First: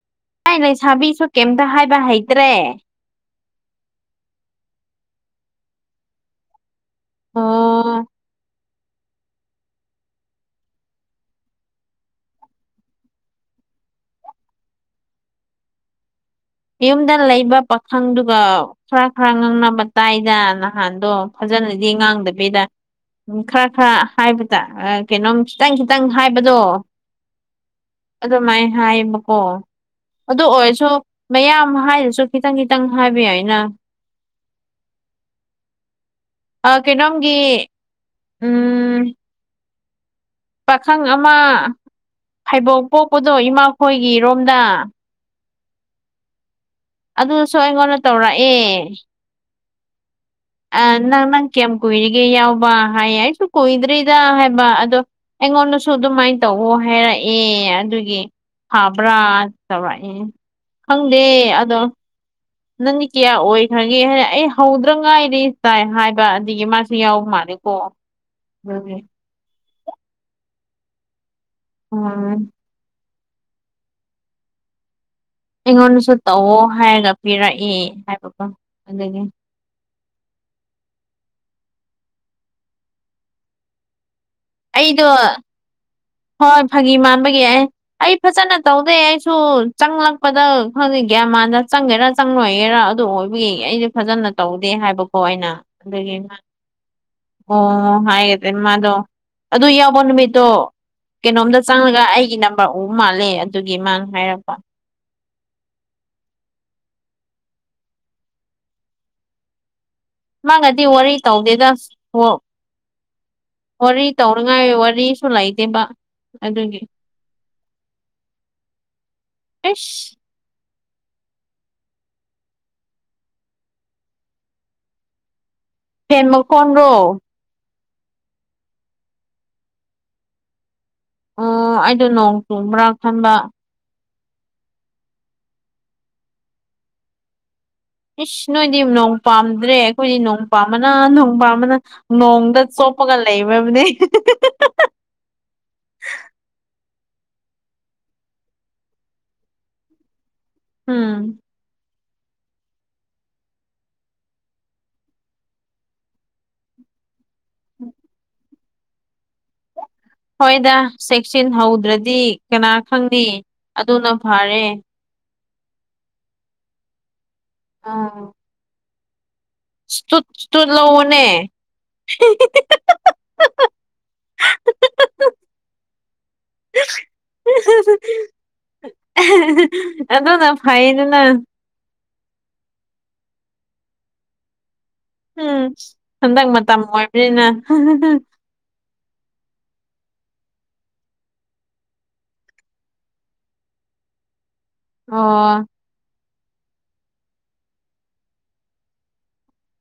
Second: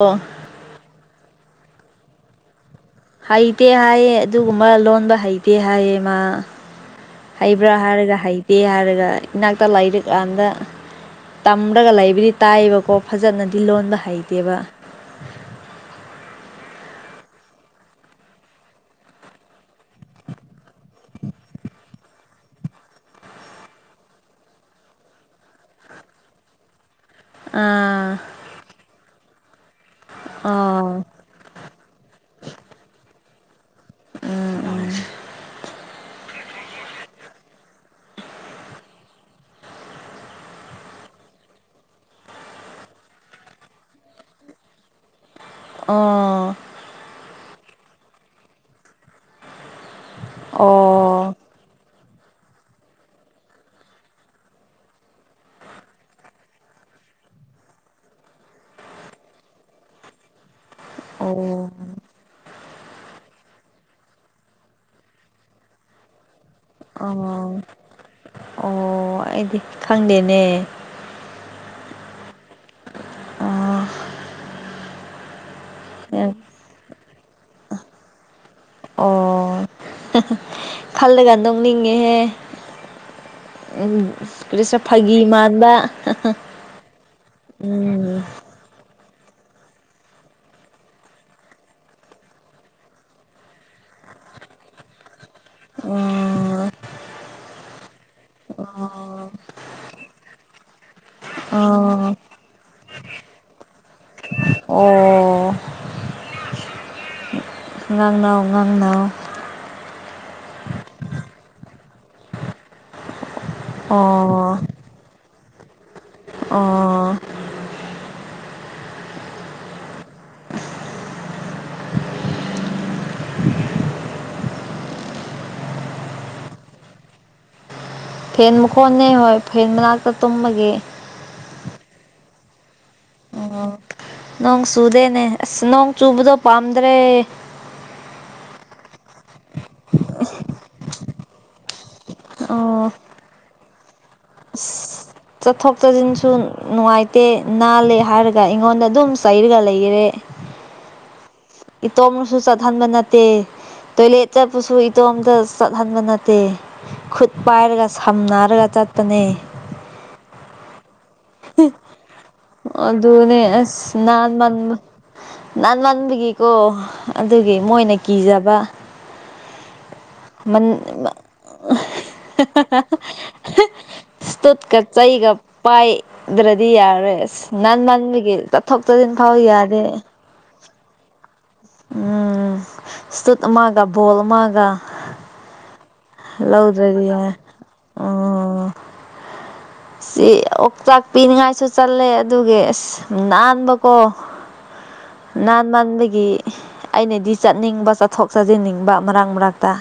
ꯑꯣ ꯑꯩ ꯂꯩꯁꯥꯕꯤꯁꯨ ꯀꯩꯝꯇ ꯍꯥꯏꯕ ꯍꯩꯇ꯭ꯔꯦ ꯍꯩꯇꯦ ꯍꯥꯏꯌꯦ ꯑꯗꯨꯒꯨꯝꯕ ꯂꯣꯟꯕ ꯍꯩꯇꯦ ꯍꯥꯏꯌꯦ ꯃꯥ ꯍꯩꯕ꯭ꯔꯥ ꯑꯣ ꯍꯥꯏꯔꯒ ꯍꯩꯇꯦ ꯍꯥꯏꯔꯒ ꯏꯅꯥꯛꯇ ꯂꯥꯏꯔꯤꯛ ꯀꯥꯟꯗ ꯇꯝꯔꯒ ꯂꯩꯕꯨꯗꯤ ꯇꯥꯏꯌꯦꯕꯀꯣ ꯐꯖꯅꯗꯤ ꯂꯣꯟꯕ ꯍꯩꯇꯦꯕ ꯌꯨꯝꯗ ꯂꯩꯕ ꯄꯥꯈꯪꯗꯨꯒ ꯈꯔ ꯈꯔ ꯉꯥꯡꯅꯕ ꯇꯥꯏꯗ ꯅꯍꯥꯟꯗꯣ ꯐꯖꯅꯗꯤ ꯉꯥꯡꯗꯕꯤꯗ ꯎꯝ ꯈꯔ ꯈꯔ ꯍꯥꯏꯕꯗ ꯀꯩꯅꯣꯝ ꯈꯤꯇꯪ ꯈꯤꯇꯪ ꯍꯥꯏꯕꯗꯣ ꯑꯥ ꯑꯗꯨꯃꯥꯏꯅ ꯍꯥꯏꯌꯦꯕꯀꯣ ꯑꯗꯨ ꯑꯣꯏꯔꯁꯨ ꯑꯥ ꯃꯌꯥꯝ ꯍꯥꯏꯗꯔꯁꯨ ꯈꯤꯇꯪ ꯈꯤꯇꯪ ꯍꯥꯏꯕꯌꯥꯏꯅ꯫ ꯎꯝ ꯎꯝ ꯀꯩꯅꯣꯝꯒꯤ ꯎꯝ ꯄꯥꯈꯪ ꯑꯃ ꯐꯩꯕꯣꯛ ꯄꯣꯛꯄꯗꯣ ꯏꯃꯥꯈꯣꯏꯒꯤꯔꯣꯝꯗ꯫ ꯑꯣ ꯑꯗꯨꯁꯨ ꯑꯩꯉꯣꯟꯗ ꯇꯧꯔꯛꯑꯦ ꯑꯥ ꯅꯪ ꯑꯣ ꯅꯪ ꯀꯌꯥꯝ ꯀꯨꯏꯔꯤꯒꯦ ꯌꯥꯎꯕ ꯍꯥꯏꯌꯦ ꯑꯩꯁꯨ ꯀꯨꯏꯗ꯭ꯔꯤꯗ ꯍꯥꯏꯕ ꯑꯗꯣ ꯑꯩꯉꯣꯟꯗꯁꯨ ꯑꯗꯨꯃꯥꯏꯅ ꯇꯧꯑꯣ ꯍꯥꯏꯔꯛꯑꯦ ꯑꯗꯨꯒꯤ ꯐꯕ꯭ꯔꯥ ꯇꯧꯔꯛꯑꯦ ꯈꯪꯗꯦ ꯑꯣ ꯑꯗꯣ ꯅꯪꯗꯤ ꯀꯌꯥ ꯑꯣꯏꯈ꯭ꯔꯒꯦ ꯍꯥꯏꯅ ꯑꯩ ꯍꯧꯗ꯭ꯔ ꯉꯥꯏꯗꯤ ꯆꯥꯏ ꯍꯥꯏꯕ꯫ ꯅꯨꯡꯒꯤ ꯃꯥꯁꯦ ꯌꯥꯎꯕ ꯑꯣ ꯃꯥꯜꯂꯦꯀꯣ ꯎꯝ ꯑꯣ ꯑꯩꯗꯤ ꯈꯪꯗꯦꯅꯦ꯫ ꯑꯣ ꯑꯥ ꯑꯩꯉꯣꯟꯗꯁꯨ ꯇꯧꯑꯣ ꯍꯥꯏꯔꯒ ꯄꯤꯔꯛꯏ ꯍꯥꯏꯕꯀꯣ ꯑꯗꯨꯒꯤ ꯈꯜꯂꯒꯥ ꯅꯣꯛꯅꯤꯡꯉꯦꯍꯦ ꯎꯝ ꯑꯗꯨꯁꯨ ꯑꯩꯗꯣ ꯐꯥꯒꯤ ꯃꯥꯟꯕ ꯍꯣꯏ ꯐꯥꯒꯤ ꯃꯥꯟꯕꯒꯤ ꯑꯩ ꯑꯩ ꯎꯝ ꯐꯖꯅ ꯇꯧꯗꯩ ꯑꯩꯁꯨ ꯆꯪꯂꯛꯄꯗ ꯈꯪꯗꯦ ꯒ꯭ꯌꯥ ꯃꯥꯟꯗ ꯆꯪꯒꯦꯔꯥ ꯆꯪꯪꯂꯣꯏꯒꯦꯔꯥ ꯑꯗꯨ ꯑꯣꯏꯕꯒꯤ ꯑꯩꯁꯨ ꯐꯖꯅ ꯇꯧꯗꯦ ꯍꯥꯏꯕꯀꯣ ꯑꯩꯅ ꯑꯗꯨꯒꯤ ꯃꯥ ꯑꯣ ꯑꯣ ꯍꯥꯏꯑꯦ ꯃꯥꯗꯣ ꯑꯣ ꯑꯗꯨ ꯌꯥꯎꯕꯣ ꯅꯨꯃꯤꯠꯇꯣ ꯀꯩꯅꯣꯝꯗ ꯆꯪꯉꯒ ꯑꯣ ꯑꯩꯒꯤ ꯅꯝꯕꯔ ꯎ ꯃꯥꯜꯂꯦ ꯑꯗꯨꯒꯤ ꯃꯥꯥꯅ ꯍꯥꯏꯔꯛꯄ꯫ ꯑꯣ ꯉꯥꯡꯅꯧ ꯉꯥꯡꯅꯧ ꯃꯥꯒꯗꯤ ꯋꯥꯔꯤ ꯇꯧꯗꯦꯗ ꯍꯣ ꯋꯥꯔꯤ ꯑꯣ ꯇꯧꯅꯉꯥꯏ ꯋꯥꯔꯤꯁꯨ ꯂꯩꯇꯦꯕ ꯑꯗꯨꯒꯤ꯫ ꯑꯣ ꯑꯁ ꯐꯦꯟ ꯃꯈꯣꯟꯗ꯭ꯔꯣ꯫ ꯐꯦꯟ ꯃꯈꯣꯟꯅꯦ ꯍꯣꯏ ꯐꯦꯟ ꯃꯅꯥꯛꯇ ꯇꯨꯝꯕꯒꯤ꯫ ꯑꯣ ꯑꯩꯗꯣ ꯅꯣꯡ ꯆꯨꯕ꯭ꯔꯥ ꯈꯟꯕ꯫ ꯅꯣꯡ ꯆꯨꯗꯦꯅꯦ ꯑꯁ ꯅꯣꯡ ꯆꯨꯕꯗꯣ ꯄꯥꯝꯗ꯭ꯔꯦ꯫ ꯏꯁ ꯅꯣꯏꯗꯤ ꯅꯣꯡ ꯄꯥꯝꯗ꯭ꯔꯦ ꯑꯩꯈꯣꯏꯗꯤ ꯅꯣꯡ ꯄꯥꯝꯕꯅ ꯅꯣꯡ ꯄꯥꯝꯕꯅ꯫ ꯅꯣꯡꯗ ꯑꯣ ꯆꯣꯞꯄꯒ ꯂꯩꯕꯔꯅꯦ꯫ ꯆꯠꯊꯣꯛ ꯆꯠꯁꯤꯟꯁꯨ ꯅꯨꯡꯉꯥꯏꯇꯦ ꯅꯥꯜꯂꯦ ꯍꯥꯏꯔꯒ ꯑꯩꯉꯣꯟꯗ ꯑꯗꯨꯝ ꯆꯩꯔꯒ ꯂꯩꯈꯔꯦ꯫ ꯎꯝ ꯏꯇꯣꯝꯅꯁꯨ ꯆꯠꯍꯟꯕ ꯅꯠꯇꯦ꯫ ꯇꯣꯏꯂꯦꯠ ꯆꯠꯄꯁꯨ ꯏꯇꯣꯝꯇ ꯆꯠꯍꯟꯕ ꯅꯠꯇꯦ ꯈꯨꯠ ꯄꯥꯏꯔꯒ ꯁꯝꯅꯔꯒ ꯆꯠꯄꯅꯦ꯫ ꯍꯣꯏꯗ ꯆꯦꯛꯁꯤꯟ ꯍꯧꯗ꯭ꯔꯗꯤ ꯀꯅꯥ ꯈꯪꯅꯤ ꯑꯗꯨꯅꯦ ꯑꯁ ꯑꯗꯨꯅ ꯅꯥꯟꯃꯟ ꯐꯔꯦ꯫ ꯅꯥꯟꯃꯟꯕꯒꯤꯀꯣ ꯑꯗꯨꯒꯤ ꯃꯣꯏꯅ ꯀꯤꯖꯕ꯫ ꯢꯁꯇꯨꯠ ꯢꯁꯇꯨꯠ ꯂꯧꯑꯣꯅꯦ꯫ ꯁꯇꯨꯠꯀ ꯆꯩꯒ ꯄꯥꯏꯗ꯭ꯔꯗꯤ ꯌꯥꯔꯦ ꯅꯟꯃꯟꯕꯒꯤ꯫ ꯊꯣꯛꯇꯗꯤꯟ ꯐꯥꯎ ꯌꯥꯗꯦ꯫ ꯑꯗꯨꯅ ꯐꯩꯌꯦꯗꯅꯥ ꯎꯝ ꯁꯇꯨꯇ ꯑꯃꯥꯒ ꯕꯣꯜ ꯑꯃꯥꯒ ꯎꯝ ꯍꯟꯗꯛ ꯃꯇꯝ ꯂꯧꯗꯥꯔꯤꯌꯦ ꯑꯣꯏꯕꯅꯤꯅ ꯑꯣ ꯁꯤ ꯑꯣꯛꯆꯥꯛ ꯄꯤꯅꯤꯡꯉꯥꯏꯁꯨ ꯆꯠꯂꯦ ꯑꯗꯨꯒꯒꯤ ꯑꯁ ꯅꯥꯟꯕꯀꯣ ꯑꯣ ꯅꯥꯟ ꯃꯟꯕꯒꯤ ꯑꯩꯅꯗꯤ ꯆꯠꯅꯤꯡꯕ ꯆꯠꯊꯣꯛ ꯆꯠꯁꯤꯟꯅꯤꯡꯕ ꯃꯔꯛ ꯃꯔꯛꯇ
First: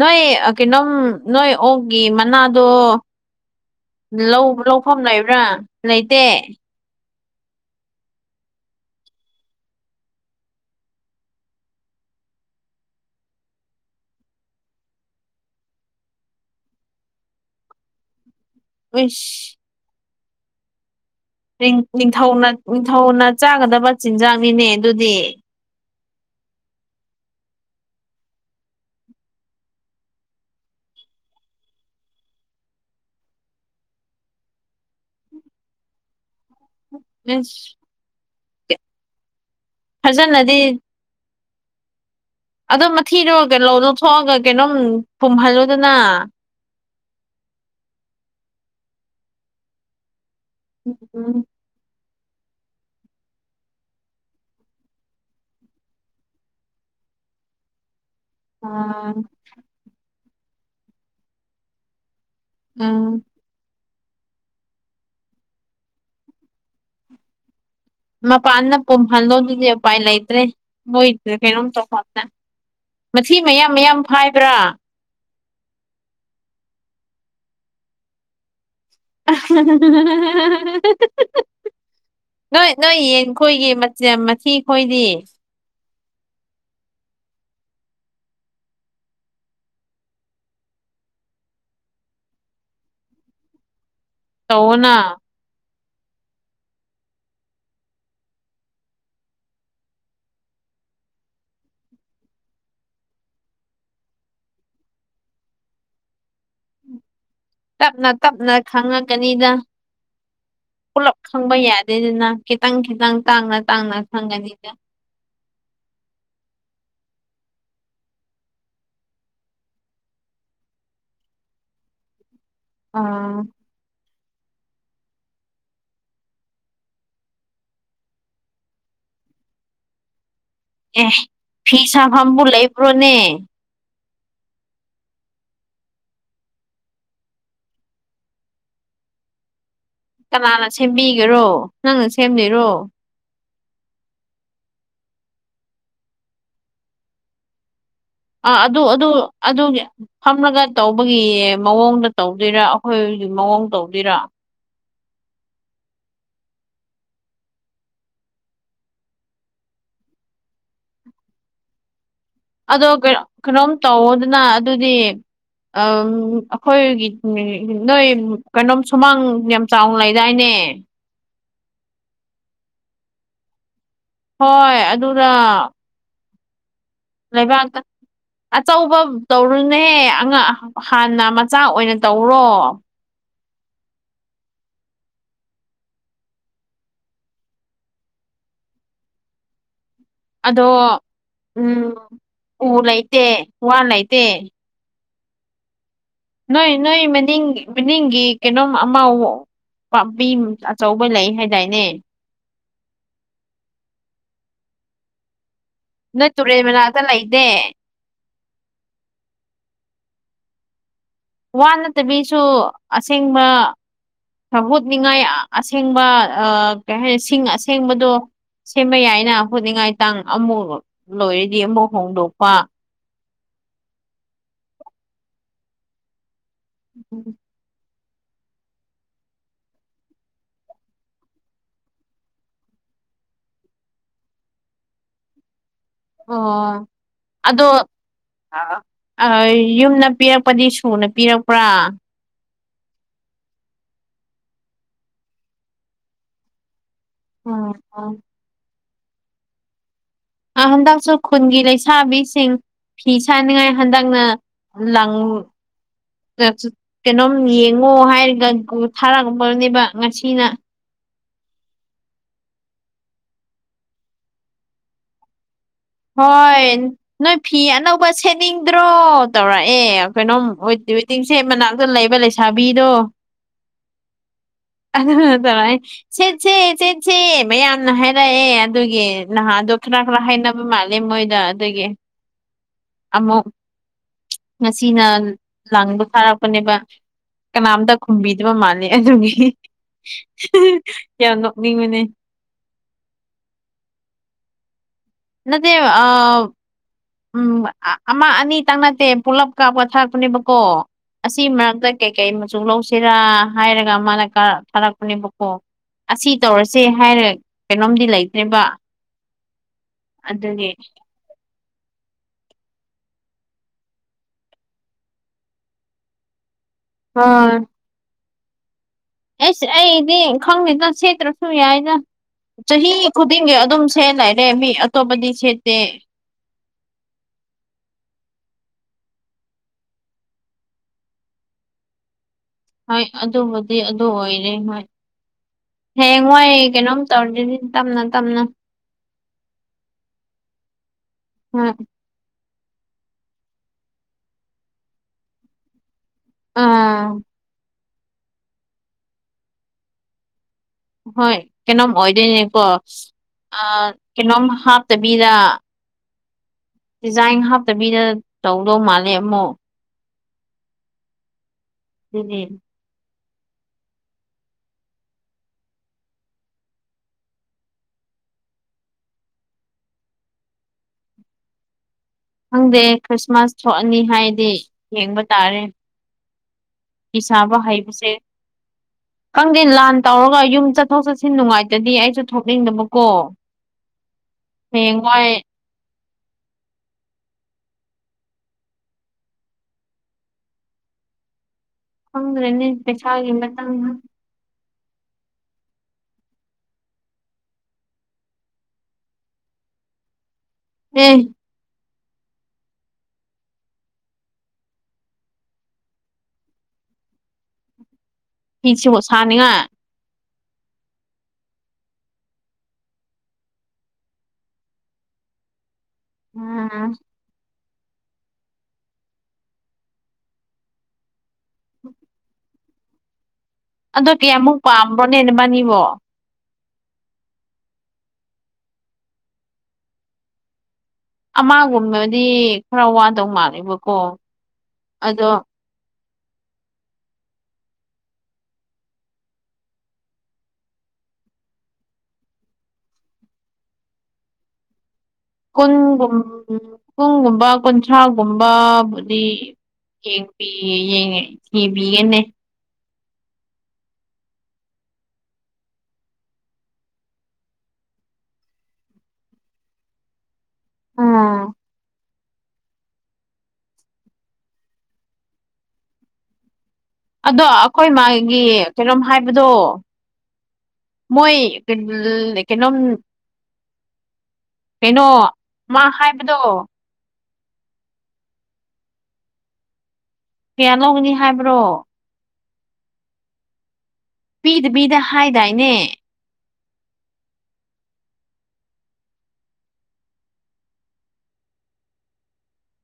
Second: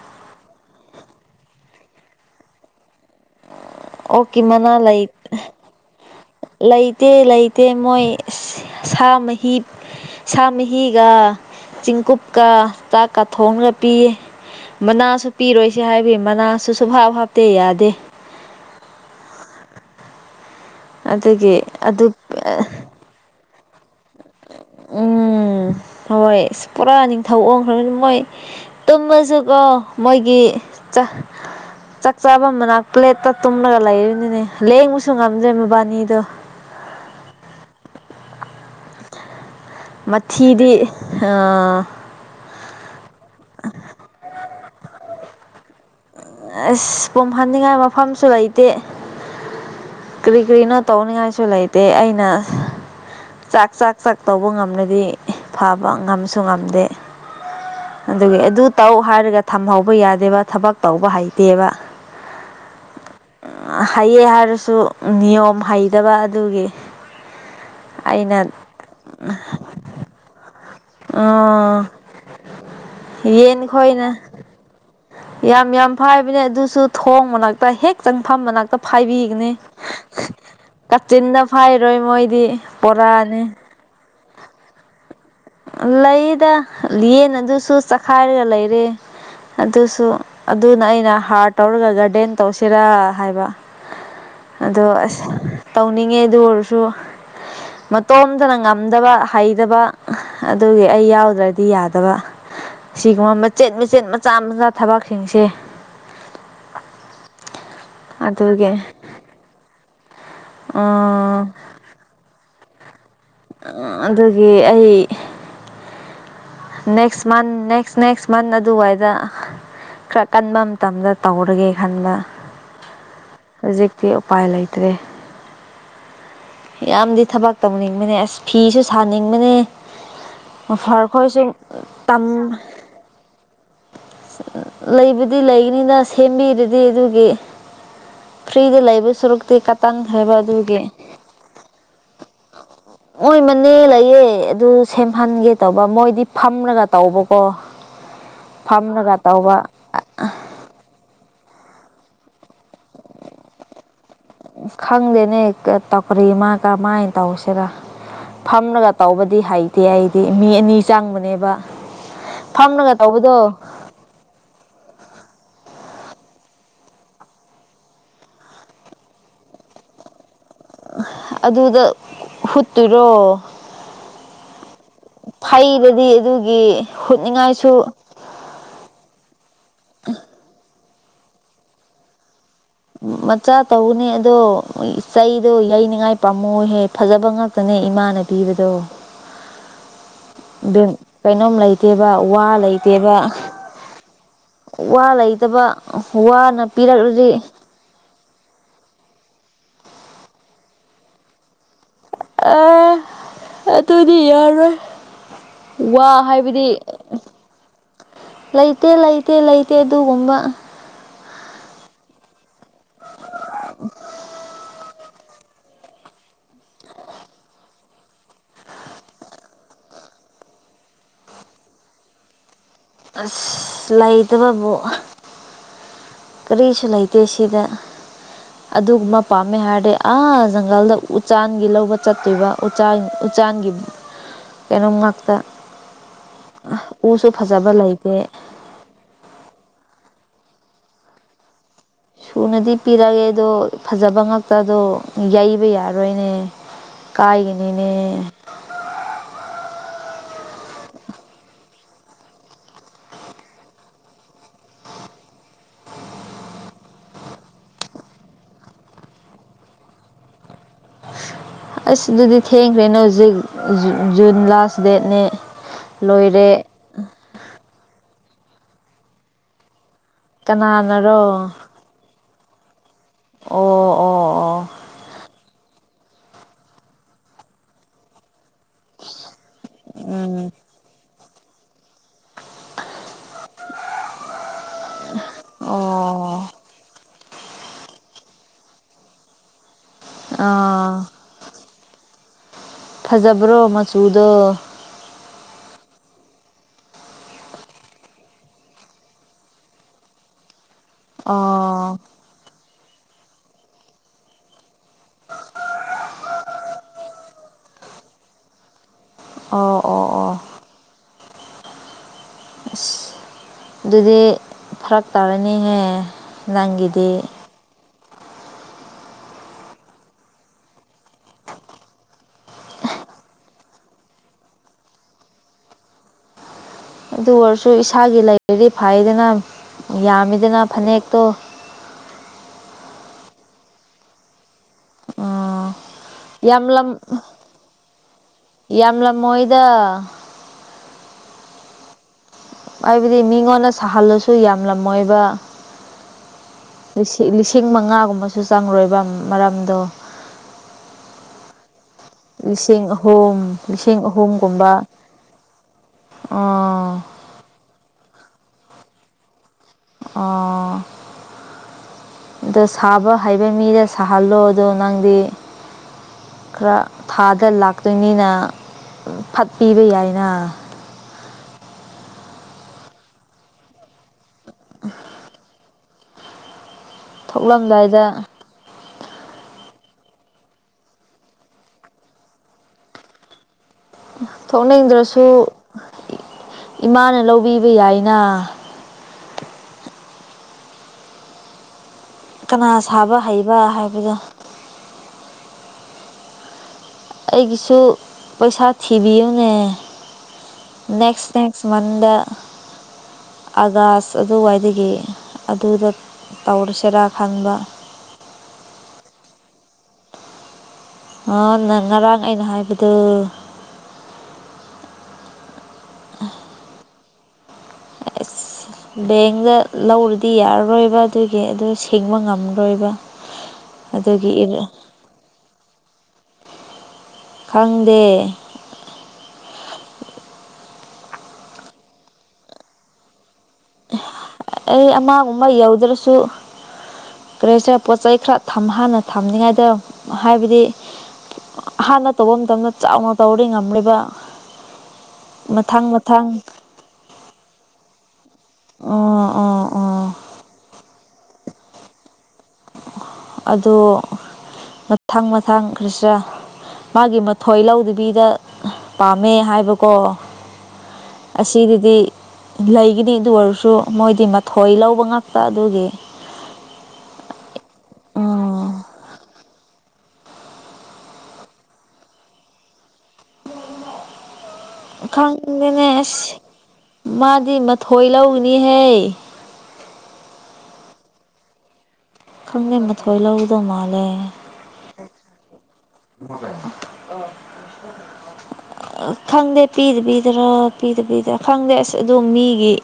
ꯅꯣꯏ ꯀꯩꯅꯣꯝ ꯅꯣꯏ ꯑꯣꯛꯒꯤ ꯃꯅꯥꯗꯣ ꯑꯣꯛꯀꯤ ꯂꯧ ꯃꯅꯥ ꯂꯧꯐꯝ ꯂꯩ ꯂꯩꯕ꯭ꯔꯥ ꯂꯩꯇꯦ ꯂꯩꯇꯦ ꯂꯩꯇꯦ ꯃꯣꯏ ꯑꯁ ꯁꯥ ꯃꯍꯤ ꯁꯥ ꯃꯍꯤꯒ ꯆꯦꯡꯀꯨꯞꯀ ꯆꯥꯛꯀ ꯊꯣꯡꯂꯒ ꯄꯤꯌꯦ ꯃꯅꯥꯁꯨ ꯄꯤꯔꯣꯏꯁꯦ ꯍꯥꯏꯕꯤꯒꯤ ꯃꯅꯥꯁꯨ ꯁꯨꯞꯍꯥꯞ ꯍꯥꯞꯇꯦ ꯌꯥꯗꯦ ꯑꯨꯁ ꯑꯗꯨꯒꯤ ꯅꯤꯡ ꯑꯗꯨ ꯅꯤꯡꯊꯧꯅ ꯅꯤꯡꯊꯧꯅ ꯆꯥꯒꯗꯕ ꯆꯤꯟꯖꯥꯛꯅꯤꯅꯦ ꯑꯗꯨꯗꯤ ꯎꯝ ꯍꯣꯏ ꯑꯁ ꯄꯨꯔꯥ ꯅꯤꯡꯊꯧ ꯑꯣꯡꯈ꯭ꯔꯕꯅꯤ ꯃꯣꯏ ꯇꯨꯝꯃꯁꯨ ꯀꯣ ꯃꯣꯏꯒꯤ ꯆꯥ ꯆꯥꯛ ꯆꯥꯐꯝ ꯃꯅꯥꯛ ꯄ꯭ꯂꯦꯠꯇ ꯇꯨꯝꯂꯒ ꯂꯩꯔꯤꯅꯤꯅꯦ ꯂꯦꯡꯕꯁꯨ ꯉꯝꯗ꯭ꯔꯦ ꯃꯕꯥꯏꯅꯤꯗꯣ [unintelligible] ꯐꯖꯅꯗꯤ ꯃꯊꯤꯗꯤ ꯑꯥ ꯑꯗꯣ ꯃꯊꯤꯗꯣ ꯀꯩ ꯂꯧ ꯂꯧ ꯂꯧꯊꯣꯛꯑꯒ ꯀꯩꯅꯣꯝ ꯄꯨꯝꯍꯜꯂꯨꯗꯅ ꯑꯁ ꯄꯨꯝꯍꯟꯅꯤꯡꯉꯥꯏ ꯃꯐꯝꯁꯨ ꯂꯩꯇꯦ ꯀꯔꯤ ꯀꯔꯤꯅꯣ ꯇꯧꯅꯤꯡꯉꯥꯏꯁꯨ ꯎꯝ ꯂꯩꯥꯏꯇꯦ ꯑꯩꯅ ꯆꯥꯛ ꯆꯥꯛ ꯆꯥꯛ ꯇꯧꯕ ꯉꯝꯅꯗꯤ ꯐꯕ ꯉꯝꯁꯨ ꯉꯝꯗꯦ ꯑꯗꯨꯒꯤ ꯑꯗꯨ ꯇꯧ ꯍꯥꯏꯔꯒ ꯊꯝꯍꯧꯕ ꯌꯥꯗꯦꯕ ꯊꯕꯛ ꯇꯧꯕ ꯍꯩꯇꯦꯕ ꯎꯝ ꯑ ꯍꯩꯌꯦ ꯍꯥꯏꯔꯁꯨ ꯅꯤꯌꯣꯝ ꯍꯩꯇꯕ ꯑꯗꯨꯒꯤ ꯑꯩꯅ ꯃꯄꯥꯟꯗ ꯄꯨꯝꯍꯜꯂꯣꯗꯨꯗꯤ ꯎꯄꯥꯏ ꯂꯩꯇ꯭ꯔꯦ ꯃꯣꯏꯗꯨꯗ ꯀꯩꯅꯣꯝ ꯇꯧ [unintelligible] ꯃꯊꯤ ꯌꯦꯟ ꯃꯌꯥꯝ ꯃꯌꯥꯝ ꯈꯣꯏꯅ ꯐꯥꯏꯕ꯭ꯔꯥ ꯌꯥꯝ ꯌꯥꯝ ꯐꯥꯏꯕꯅꯦ ꯑꯗꯨꯁꯨ ꯊꯣꯡ ꯃꯅꯥꯛꯇ ꯍꯦꯛ ꯆꯪꯐꯝ ꯃꯅꯥꯛꯇ ꯐꯥꯏꯕꯤꯒꯅꯤ ꯀꯥꯆꯤꯟꯗ ꯐꯥꯏꯔꯣꯏ ꯃꯣꯏꯗꯤ ꯕꯣꯔꯥꯅꯤ ꯆꯦ ꯃꯊꯤ ꯑꯩꯈꯣꯏꯗꯤ ꯂꯩꯌꯦꯗ ꯂꯦꯟ ꯑꯗꯨꯁꯨ ꯆꯈꯥꯏꯔꯒ ꯂꯩꯔꯦ ꯑꯗꯨꯁꯨ ꯑꯗꯨꯅ ꯑꯩꯅ ꯍꯥꯔ ꯇꯧꯔꯒ ꯒꯥꯔꯗꯦꯟ ꯇꯧꯁꯤꯔꯥ ꯍꯥꯏꯕ ꯑꯗꯣ ꯇꯧꯑꯣꯅ ꯑꯁ ꯇꯧꯅꯤꯡꯉꯦ ꯑꯗꯨ ꯑꯣꯏꯔꯁꯨ ꯃꯇꯣꯝꯇꯅ ꯉꯝꯗꯕ ꯍꯩꯇꯕ ꯑ ꯑꯗꯨꯒꯤ ꯑꯩ ꯌꯥꯎꯗ꯭ꯔꯥꯗꯤ ꯌꯥꯗꯕ ꯁꯤꯒꯨꯝꯕ ꯃꯆꯦꯠ ꯃꯆꯦꯠ ꯃꯆꯥ ꯃꯆꯥ ꯊꯕꯛꯁꯤꯡꯁꯦ ꯇꯞꯅ ꯇꯞꯅ ꯑꯗꯨꯒꯤ ꯈꯪꯉꯛꯀꯅꯤꯗ ꯄꯨꯂꯞ ꯎꯝ ꯈꯪꯕ ꯌꯥꯗꯦꯗꯅ ꯈꯤꯇꯪ ꯈꯤꯇꯪ ꯇꯥꯡꯅ ꯇꯥꯡꯅ ꯑꯗꯨꯒꯤ ꯈꯪꯒꯅꯤꯗ ꯑꯩ next month next next month ꯑꯗꯨꯋꯥꯏꯗ ꯈꯔ ꯀꯟꯕ ꯃꯇꯝꯗ ꯇꯧꯔꯒꯦ ꯈꯟꯕ ꯑꯥ ꯍꯦ ꯎꯄꯥꯏ ꯂꯩꯇ꯭ꯔꯦ ꯌꯥꯝꯗꯤ ꯊꯕꯛ ꯇꯧꯅꯤꯡꯕꯅꯦ ꯑꯁ ꯐꯤꯁꯨ ꯁꯥꯅꯤꯡꯕꯅꯦ ꯑꯦ ꯑꯣꯐꯔꯈꯣꯏꯁꯨ ꯐꯤ ꯇꯝ ꯁꯥꯐꯝꯕꯨ ꯂꯩꯕ꯭ꯔꯣꯅꯦ ꯂꯩꯕꯨꯗꯤ ꯂꯩꯅꯤꯗ ꯁꯦꯝꯕꯤꯔꯗꯤ ꯑꯗꯨꯒꯤ ꯐ꯭ꯔꯤꯗ ꯂꯩꯕ ꯁꯨꯔꯨꯛꯇꯤ ꯀꯠ ꯀꯅꯥꯥꯅ ꯁꯦꯝꯕꯤꯒꯔꯣ ꯅꯪꯅ ꯁꯦꯝꯂꯤꯔꯣ ꯃꯣꯏ ꯃꯅꯦ ꯂꯩꯌꯦ ꯑꯗꯨ ꯁꯦꯝꯍꯟꯒꯦ ꯇꯧꯕ ꯃꯣꯏꯗꯤ ꯐꯝꯔꯒ ꯇꯧꯕꯀꯣ ꯑ ꯑꯗꯨ ꯑꯗꯨ ꯐꯝꯔꯒ ꯇꯧꯕ ꯑꯗꯨꯒꯦ ꯐꯝꯂꯒ ꯇꯧꯕꯒꯤ ꯃꯑꯣꯡꯗ ꯇꯧꯗꯣꯏꯔꯥ ꯑꯩꯈꯣꯏꯒꯤ ꯃꯑꯣꯡ ꯇꯧꯗꯣꯏꯔꯥ ꯈꯪꯗꯦꯅꯦ ꯀ ꯇꯧꯀꯥꯔꯤ ꯃꯥ ꯀꯃꯥꯏꯟ ꯇꯧꯁꯤꯔ ꯐꯝꯂꯒ ꯇꯧꯕꯗꯤ ꯍꯩꯇꯦ ꯑꯩꯗꯤ ꯃꯤ ꯑꯅꯤ ꯆꯪꯕꯅꯦꯕ ꯐꯝꯔꯒ ꯇꯧꯕꯗꯣ ꯇꯧꯑꯣꯗꯅ ꯑꯗꯨꯗꯤ ꯑꯝ ꯑꯈꯣꯏꯒꯤ ꯅꯣꯏ ꯀꯩꯅꯣꯝ ꯁꯨꯃꯥꯡ ꯌꯥꯝ ꯆꯥꯎꯅ ꯂꯩꯗꯥꯏꯅꯦ ꯑꯗꯨꯗ ꯍꯨꯠꯇꯨꯔꯣ ꯍꯣꯏ ꯑꯗꯨꯗ ꯐꯩꯔꯗꯤ ꯑꯗꯨꯒꯤ ꯍꯨꯠꯅꯤꯡꯉꯥꯏꯁꯨ ꯂꯩꯕꯛꯇ ꯑꯆꯧꯕ ꯇꯧꯔꯨꯅꯦ ꯑꯉꯥꯡ ꯍꯥꯟꯅ ꯃꯆꯥ ꯑꯣꯏꯅ ꯇꯧꯔꯣ ꯃꯆꯥ ꯇꯧꯅꯦ ꯑꯗꯣ ꯏꯆꯩꯗꯣ ꯌꯩꯅꯤꯡꯉꯥꯏ ꯄꯥꯝꯃꯨꯍꯦꯛ ꯐꯖꯕ ꯉꯥꯛꯇꯅꯦ ꯏꯃꯥꯅ ꯄꯤꯕꯗꯣ ꯑꯗꯣ ꯑꯗꯨ ꯀꯩꯅꯣꯝ ꯎꯝ ꯂꯩꯇꯦꯕ ꯋꯥ ꯎ ꯂꯩꯇꯦꯕ ꯂꯩꯇꯦ ꯋꯥ ꯂꯩꯇꯦ ꯋꯥ ꯂꯩꯇꯕ ꯋꯥꯅ ꯅꯣꯏ ꯅꯣꯏ ꯄꯤꯔꯛꯂꯗꯤ ꯃꯅꯤꯡ ꯃꯅꯤꯡꯒꯤ ꯀꯩꯅꯣꯝ ꯑꯃꯥꯎ ꯄꯥꯝꯕꯤ ꯑꯆꯧꯕ ꯂꯩ ꯍꯥꯏꯗꯥꯏꯅꯦ ꯑꯥ ꯑꯗꯨꯗꯤ ꯌꯥꯔꯣꯏ ꯋꯥ ꯅꯣꯏ ꯇꯨꯔꯦꯜ ꯍꯥꯏꯕꯗꯤ ꯃꯅꯥꯛꯇ ꯂꯩꯇꯦ ꯂꯩꯇꯦ ꯂꯩꯇꯦ ꯂꯩꯇꯦ ꯑꯗꯨꯒꯨꯝꯕ ꯋꯥ ꯅꯠꯇꯕꯤꯁꯨ ꯑꯁꯦꯡꯕ ꯃꯍꯨꯠ ꯅꯤꯡꯉꯥꯏ ꯑꯁꯦꯡꯕ ꯑꯥ ꯀꯩ ꯍꯥꯏꯅꯤ ꯁꯤꯡ ꯑꯁꯦꯡꯕꯗꯣ ꯁꯦꯝꯕ ꯌꯥꯏꯅ ꯍꯣꯠꯅꯤꯡꯉꯥꯏꯇꯥꯡ ꯑꯃꯨꯛ ꯂꯣꯏꯔꯗꯤ ꯑꯃꯨꯛ ꯍꯣꯡꯗꯣꯛꯄ ꯑꯁ ꯂꯩꯇꯕꯕꯨ ꯀꯔꯤꯁꯨ ꯂꯩꯇꯦ ꯁꯤꯗ ꯑꯗꯨꯒꯨꯝꯕ ꯄꯥꯝꯃꯦ ꯍꯥꯏꯔꯗꯤ ꯑꯥ ꯖꯪꯒꯜꯗ ꯎ ꯆꯥꯟꯒꯤ ꯂꯧꯕ ꯆꯠꯇꯣꯏꯕ ꯆꯥꯟ ꯎꯆꯥꯟꯒꯤ ꯀꯩꯅꯣꯝ ꯉꯥꯛꯇ ꯑ ꯑꯣ ꯎꯁꯨ ꯐꯖꯕ ꯑꯗꯣ ꯂꯩꯇꯦ ꯑ ꯌꯨꯝꯅ ꯄꯤꯔꯛꯄꯗꯤ ꯁꯨꯅ ꯄꯤꯔꯛꯄ꯭ꯔꯥ ꯊꯨꯅꯗꯤ ꯄꯤꯔꯛꯑꯦ ꯑꯗꯣ ꯐꯖꯕ ꯉꯛꯇ ꯗꯣ ꯌꯩꯕ ꯌꯥꯔꯣꯏꯅꯦꯕ ꯎꯝ ꯀꯥꯏꯒꯤꯅꯤꯅꯦ ꯎꯝ ꯑꯥ ꯍꯟꯗꯛꯁꯨ ꯈꯨꯟꯒꯤ ꯂꯩꯁꯥꯕꯤꯁꯤꯡ ꯐꯤ ꯁꯥꯅꯤꯡꯉꯥꯏ ꯍꯟꯗꯛꯅ ꯂꯪ ꯀꯩꯅꯣꯝ ꯌꯦꯡꯉꯣ ꯍꯥꯏꯔꯒ ꯊꯥꯔꯛꯕꯅꯦꯕ ꯉꯁꯤꯅ [inaudible] ꯑꯁ ꯑꯗꯨꯗꯤ ꯊꯦꯡꯈ꯭ꯔꯦꯅꯦ ꯍꯧꯖꯤꯛ ꯖꯨ ꯖꯨꯟ ꯂꯥꯁ ꯗꯦꯠꯅꯦ ꯂꯣꯏꯔꯦ ꯍꯣꯏ ꯅꯣꯏ ꯐꯤ ꯑꯅꯧꯕ ꯁꯦꯠꯅꯤꯡꯗ꯭ꯔꯣ ꯇꯧꯔꯛꯑꯦ ꯀꯩꯅꯣꯝ ꯋꯦ ꯋꯦꯇꯤꯡ ꯀꯅꯥꯅꯔꯣ ꯁꯦꯝ ꯃꯅꯥꯛꯇ ꯂꯩꯕ ꯂꯩꯁꯥꯕꯤꯗꯣ ꯑꯣ ꯑꯣ ꯑꯣ [unintelligible] ꯁꯦꯠꯁꯦ ꯁꯦꯠꯁꯦ ꯃꯌꯥꯝꯅ ꯍꯥꯏꯔꯛꯑꯦ ꯑꯗꯨꯒꯤ ꯅꯍꯥꯟꯗꯣ ꯈꯔ ꯈꯔ ꯎꯝ ꯍꯥꯏꯅꯕ ꯃꯥꯜꯂꯦ ꯃꯣꯏꯗ ꯑꯗꯨꯒꯤ [inaudible] ꯑꯃꯨꯛ ꯉꯁꯤꯅ ꯂꯥꯡꯕ ꯑꯣ ꯊꯥꯔꯛꯄꯅꯦꯕ ꯀꯅꯥꯝꯇ ꯈꯨꯝꯕꯤꯗꯕ ꯃꯥꯂꯦ ꯑꯗꯨꯒꯤ ꯑꯥ ꯌꯥꯝ ꯅꯣꯛꯅꯤꯡꯕꯅꯦ ꯐꯖꯕ꯭ꯔꯣ ꯃꯆꯨꯗꯣ ꯅꯠꯇꯦ ꯑ ꯎꯝ ꯑꯃ ꯑꯅꯤꯇꯪ ꯅꯠꯇꯦ ꯄꯨꯂꯞ ꯀꯥꯞꯄ ꯊꯥꯔꯛꯄꯅꯦꯕꯀꯣ ꯑꯁꯤ ꯃꯔꯛꯇ ꯑꯣ ꯀꯩꯀꯩ ꯃꯆꯨ ꯂꯧꯁꯤꯔꯥ ꯍꯥꯏꯔꯒ ꯃꯥꯅ ꯊꯥꯔꯛꯄꯅꯦꯕꯀꯣ ꯑꯁꯤ ꯇꯧꯔꯁꯦ ꯍꯥꯏꯔ ꯀꯩꯅꯣꯝꯗꯤ ꯂꯩꯇ꯭ꯔꯦꯕ ꯑꯧ ꯑꯣ ꯑꯣ ꯑꯗꯨꯒꯤ ꯑꯁ ꯑꯗꯨꯗꯤ ꯐꯔꯛ ꯇꯥꯔꯅꯤꯍꯦ ꯅꯪꯒꯤꯗ ꯍꯣꯏ ꯍꯩꯁ ꯑꯩꯗꯤ ꯈꯪꯗꯦꯗ ꯁꯦꯠꯇ꯭ꯔꯁꯨ ꯌꯥꯏꯗ ꯆꯍꯤ ꯈꯨꯗꯤꯡꯒꯤ ꯑꯗꯨꯝ ꯁꯦꯠꯂꯑꯦ ꯂꯦ ꯃꯤ ꯑꯇꯣꯞꯄꯗꯤ ꯁꯦꯠꯇꯦ ꯑꯗꯨ ꯑꯣꯏꯔꯁꯨ ꯏꯁꯥꯒꯤ ꯂꯩꯔꯗꯤ ꯐꯥꯏꯌꯦꯗꯅ ꯌꯥꯝꯃꯤꯗꯅ ꯐꯅꯦꯛꯇꯣ ꯍꯣꯏ ꯑꯗꯨꯕꯨꯗꯤ ꯑꯗꯨ ꯑꯣꯏꯔꯦ ꯍꯣꯏ ꯑ ꯍꯌꯦꯡꯋꯥꯏ ꯌꯥꯝꯂꯝ ꯀꯩꯅꯣꯝ ꯇꯧꯔꯗꯤ ꯇꯞꯅ ꯇꯞꯅ ꯌꯥꯝꯂꯝꯃꯣꯏꯗ [unintelligible] ꯍꯥꯏꯕꯗꯤ ꯃꯤꯉꯣꯟꯗ ꯁꯥꯍꯜꯂꯁꯨ ꯌꯥꯝꯂꯝꯃꯣꯏꯕ ꯑꯥ ꯂꯤꯁꯤꯡ ꯂꯤꯁꯤꯡ ꯃꯉꯥꯒꯨꯝꯕꯁꯨ ꯆꯪꯔꯣꯏꯕ ꯃꯔꯝꯗꯣ ꯍꯣꯏ ꯀꯩꯅꯣꯝ ꯑꯣꯏꯗꯣꯏꯅꯦꯀꯣ ꯂꯤꯁꯤꯡ ꯑꯍꯨꯝ ꯑ ꯂꯤꯁꯤꯡ ꯀꯩꯅꯣꯝ ꯍꯥꯞꯇꯕꯤꯗ ꯑꯣ ꯗꯤꯖꯥꯏꯟ ꯍꯥꯞꯇꯕꯤꯗ ꯇꯧꯗꯧ ꯃꯥꯜꯂꯦ ꯑꯃꯨꯛ ꯑꯣ ꯗꯨꯅꯦ ꯊꯥꯕ ꯍꯩꯕ ꯃꯤꯗ ꯁꯥꯍꯜꯂꯣ ꯑꯗꯣ ꯅꯪꯗꯤ ꯈꯔ ꯊꯥꯗ ꯂꯥꯛꯇꯣꯏꯅꯤꯅ ꯐꯠ ꯄꯤꯕ ꯌꯥꯏꯅ ꯈꯪꯗꯦ ꯈ꯭ꯔꯤꯁꯃꯥꯁ ꯊꯣꯛꯑꯅꯤ ꯍꯥꯏꯗꯤ ꯌꯦꯡꯕ ꯇꯥꯔꯦ ꯐꯤ ꯁꯥꯕ ꯊꯣꯛꯂꯝꯗꯥꯏꯗ ꯍꯩꯕꯁꯦ ꯈꯪꯗꯦ ꯂꯥꯟ ꯇꯧꯔꯒ ꯌꯨꯝ ꯆꯠꯊꯣꯛ ꯆꯠꯁꯤꯟ ꯅꯨꯡꯉꯥꯏꯇꯗꯤ ꯑꯩꯁꯨ ꯊꯣꯛꯅꯤꯡꯗꯕꯀꯣ ꯊꯣꯛꯅꯤꯡꯗ꯭ꯔꯁꯨ ꯍꯌꯦꯡꯋꯥꯏ ꯏꯃꯥꯅ ꯂꯧꯕꯤꯕ ꯌꯥꯏꯅ ꯈꯪꯗ꯭ꯔꯦꯅꯦ ꯀꯅꯥ ꯁꯥꯕ ꯄꯩꯁꯥꯒꯤ ꯍꯩꯕ ꯃꯇꯥꯡꯗ ꯍꯥꯏꯕꯗꯣ ꯑꯩꯒꯤꯁꯨ ꯄꯩꯁꯥ ꯊꯤꯕꯤꯌꯨꯅꯦ ꯑꯦ ꯅꯦꯛꯁ ꯅꯦꯛꯇꯦ ꯁ꯭ꯃꯟꯗ ꯑꯥꯒꯥꯁ ꯑꯗꯨꯋꯥꯏꯗꯒꯤ ꯑꯗꯨꯗ ꯇꯧꯔꯁꯤꯔꯥ ꯈꯟꯕ ꯐꯤꯁꯤꯕꯣ ꯁꯥꯅꯤꯡꯉꯥꯏ ꯍꯥ ꯅꯪ ꯉꯔꯥꯡ ꯑꯩꯅ ꯍꯥꯏꯕꯗꯨ ꯎꯝ ꯑꯁ ꯕꯦꯡꯗ ꯂꯧꯔꯗꯤ ꯌꯥꯔꯔꯣꯏꯕ ꯑꯗꯨꯒꯤ ꯑꯗꯨ ꯁꯤꯡꯕ ꯉꯝꯔꯣꯏꯕ [unintelligible] ꯑꯣ ꯀꯌꯥꯃꯨꯛ ꯄꯥꯝꯕ꯭ꯔꯣꯅꯦ ꯅꯃꯥꯅꯤꯕꯣ ꯈꯪꯗꯦ ꯑꯃꯒꯨꯝꯕꯗꯤ ꯈꯔ ꯋꯥꯗꯧ ꯃꯥꯜꯂꯦꯕꯣ ꯑꯩ ꯑꯃꯒꯨꯝꯕ ꯌꯧꯗ꯭ꯔꯁꯨ ꯀ꯭ꯔꯦꯆ ꯄꯣꯠ ꯆꯩ ꯈꯔ ꯊꯝ ꯍꯥꯟꯅ ꯊꯝꯅꯤꯡꯉꯥꯏꯗꯣ ꯍꯥꯏꯕꯗꯤ ꯍꯥꯟꯅ ꯇꯧꯕ ꯃꯇꯝꯗ ꯆꯥꯎꯅ ꯇꯧꯔꯗꯤ ꯉꯝꯂꯣꯏꯕ ꯃꯊꯪ ꯀꯨꯟꯒꯨꯝ ꯃꯊꯪ ꯄꯨꯡꯒꯨꯝꯕ ꯀꯨꯟꯊ꯭ꯔꯥꯒꯨꯝꯕꯕꯨꯗꯤ ꯑꯣ ꯑꯣ ꯑꯣ ꯀꯦꯡꯄꯤ ꯌꯦꯡꯉ ꯏꯕꯤꯒꯦꯅꯦ ꯑꯗꯣ ꯃꯊꯪ ꯃꯊꯪ ꯈ꯭ꯔꯤꯁꯤꯔ ꯃꯥꯒꯤ ꯃꯊꯣꯏ ꯂꯧꯗꯕꯤꯗ ꯄꯥꯝꯃꯦ ꯍꯥꯏꯕꯀꯣ ꯎꯝ ꯑꯁꯤꯗꯗꯤ ꯂꯩꯒꯤꯅꯤ ꯑꯗꯨ ꯑꯣꯏꯔꯁꯨ ꯃꯣꯏꯗꯤ ꯃꯊꯣꯏ ꯂꯧꯕ ꯉꯥꯛꯇ ꯑꯗꯨꯒꯤ ꯑꯗꯣ ꯑꯩꯈꯣꯏ ꯃꯥꯒꯤ ꯎꯝ ꯀꯩꯅꯣꯝ ꯍꯥꯏꯕꯗꯣ ꯃꯣꯏ [unintelligible] ꯀꯩꯅꯣꯝ ꯀꯩꯅꯣ ꯃꯥ ꯈꯪꯗꯦꯅꯦ ꯑꯁ ꯍꯥꯏꯕꯗꯣ ꯃꯥꯗꯤ ꯃꯊꯣꯏ ꯂꯧꯅꯤꯍꯦ ꯀꯌꯥ ꯂꯧꯒꯅꯤ ꯍꯥꯏꯕ꯭ꯔꯣ ꯈꯪꯗꯦ ꯃꯊꯣꯏ ꯂꯧꯗꯧ ꯃꯥꯜꯂꯦ ꯄꯤꯗ ꯄꯤꯗ ꯍꯥꯏꯗꯥꯏꯅꯦ [unintelligible] ꯈꯪꯗꯦ ꯄꯤꯗꯕꯤꯗꯔꯥ ꯄꯤꯗꯕꯤꯗꯔꯥ ꯈꯪꯗꯦ ꯑꯁ ꯑꯗꯨ ꯃꯤꯒꯤ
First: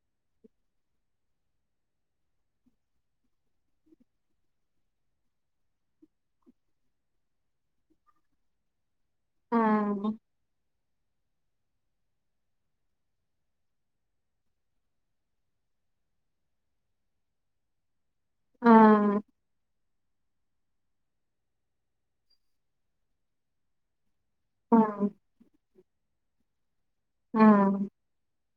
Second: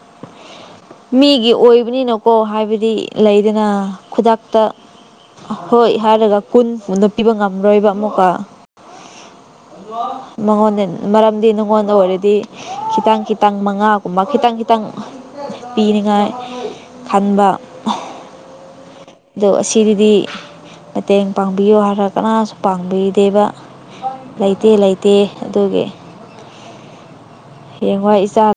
ꯃꯤꯒꯤ ꯑꯣꯏꯕꯅꯤꯅꯀꯣ ꯍꯥꯏꯕꯗꯤ ꯂꯩꯗꯅ ꯈꯨꯗꯛꯇ ꯍꯣꯏ ꯍꯥꯏꯔꯒ ꯀꯨꯟ ꯄꯨꯟꯅ ꯄꯤꯕ ꯉꯝꯂꯣꯏꯕ ꯑꯃꯨꯛꯀ ꯍꯜꯂꯣ ꯎꯝ ꯃꯉꯣꯟꯗꯩ ꯃꯔꯛ ꯪꯗꯤ ꯅꯉꯣꯟꯗ ꯑꯣꯏꯔꯗꯤ ꯈꯤꯇꯪ ꯈꯤꯇꯪ ꯃꯉꯥꯒꯨꯝꯕ ꯈꯤꯇꯪ ꯈꯤꯇꯪ ꯄꯤꯅꯤꯉꯥꯏ ꯈꯟꯕ ꯎꯝ ꯇꯤꯔꯗꯤ ꯃꯇꯦꯡ ꯄꯥꯡꯕꯤꯌꯨ ꯍꯥꯏꯔ ꯀꯅꯥꯁꯨ ꯄꯥꯡꯕꯤꯗꯦꯕ ꯂꯩꯇꯦ ꯎꯝ ꯂꯩꯇꯦ ꯑꯗꯨꯒꯤ ꯎꯝ ꯍꯌꯦꯡꯋꯥꯏ ꯏꯆꯥ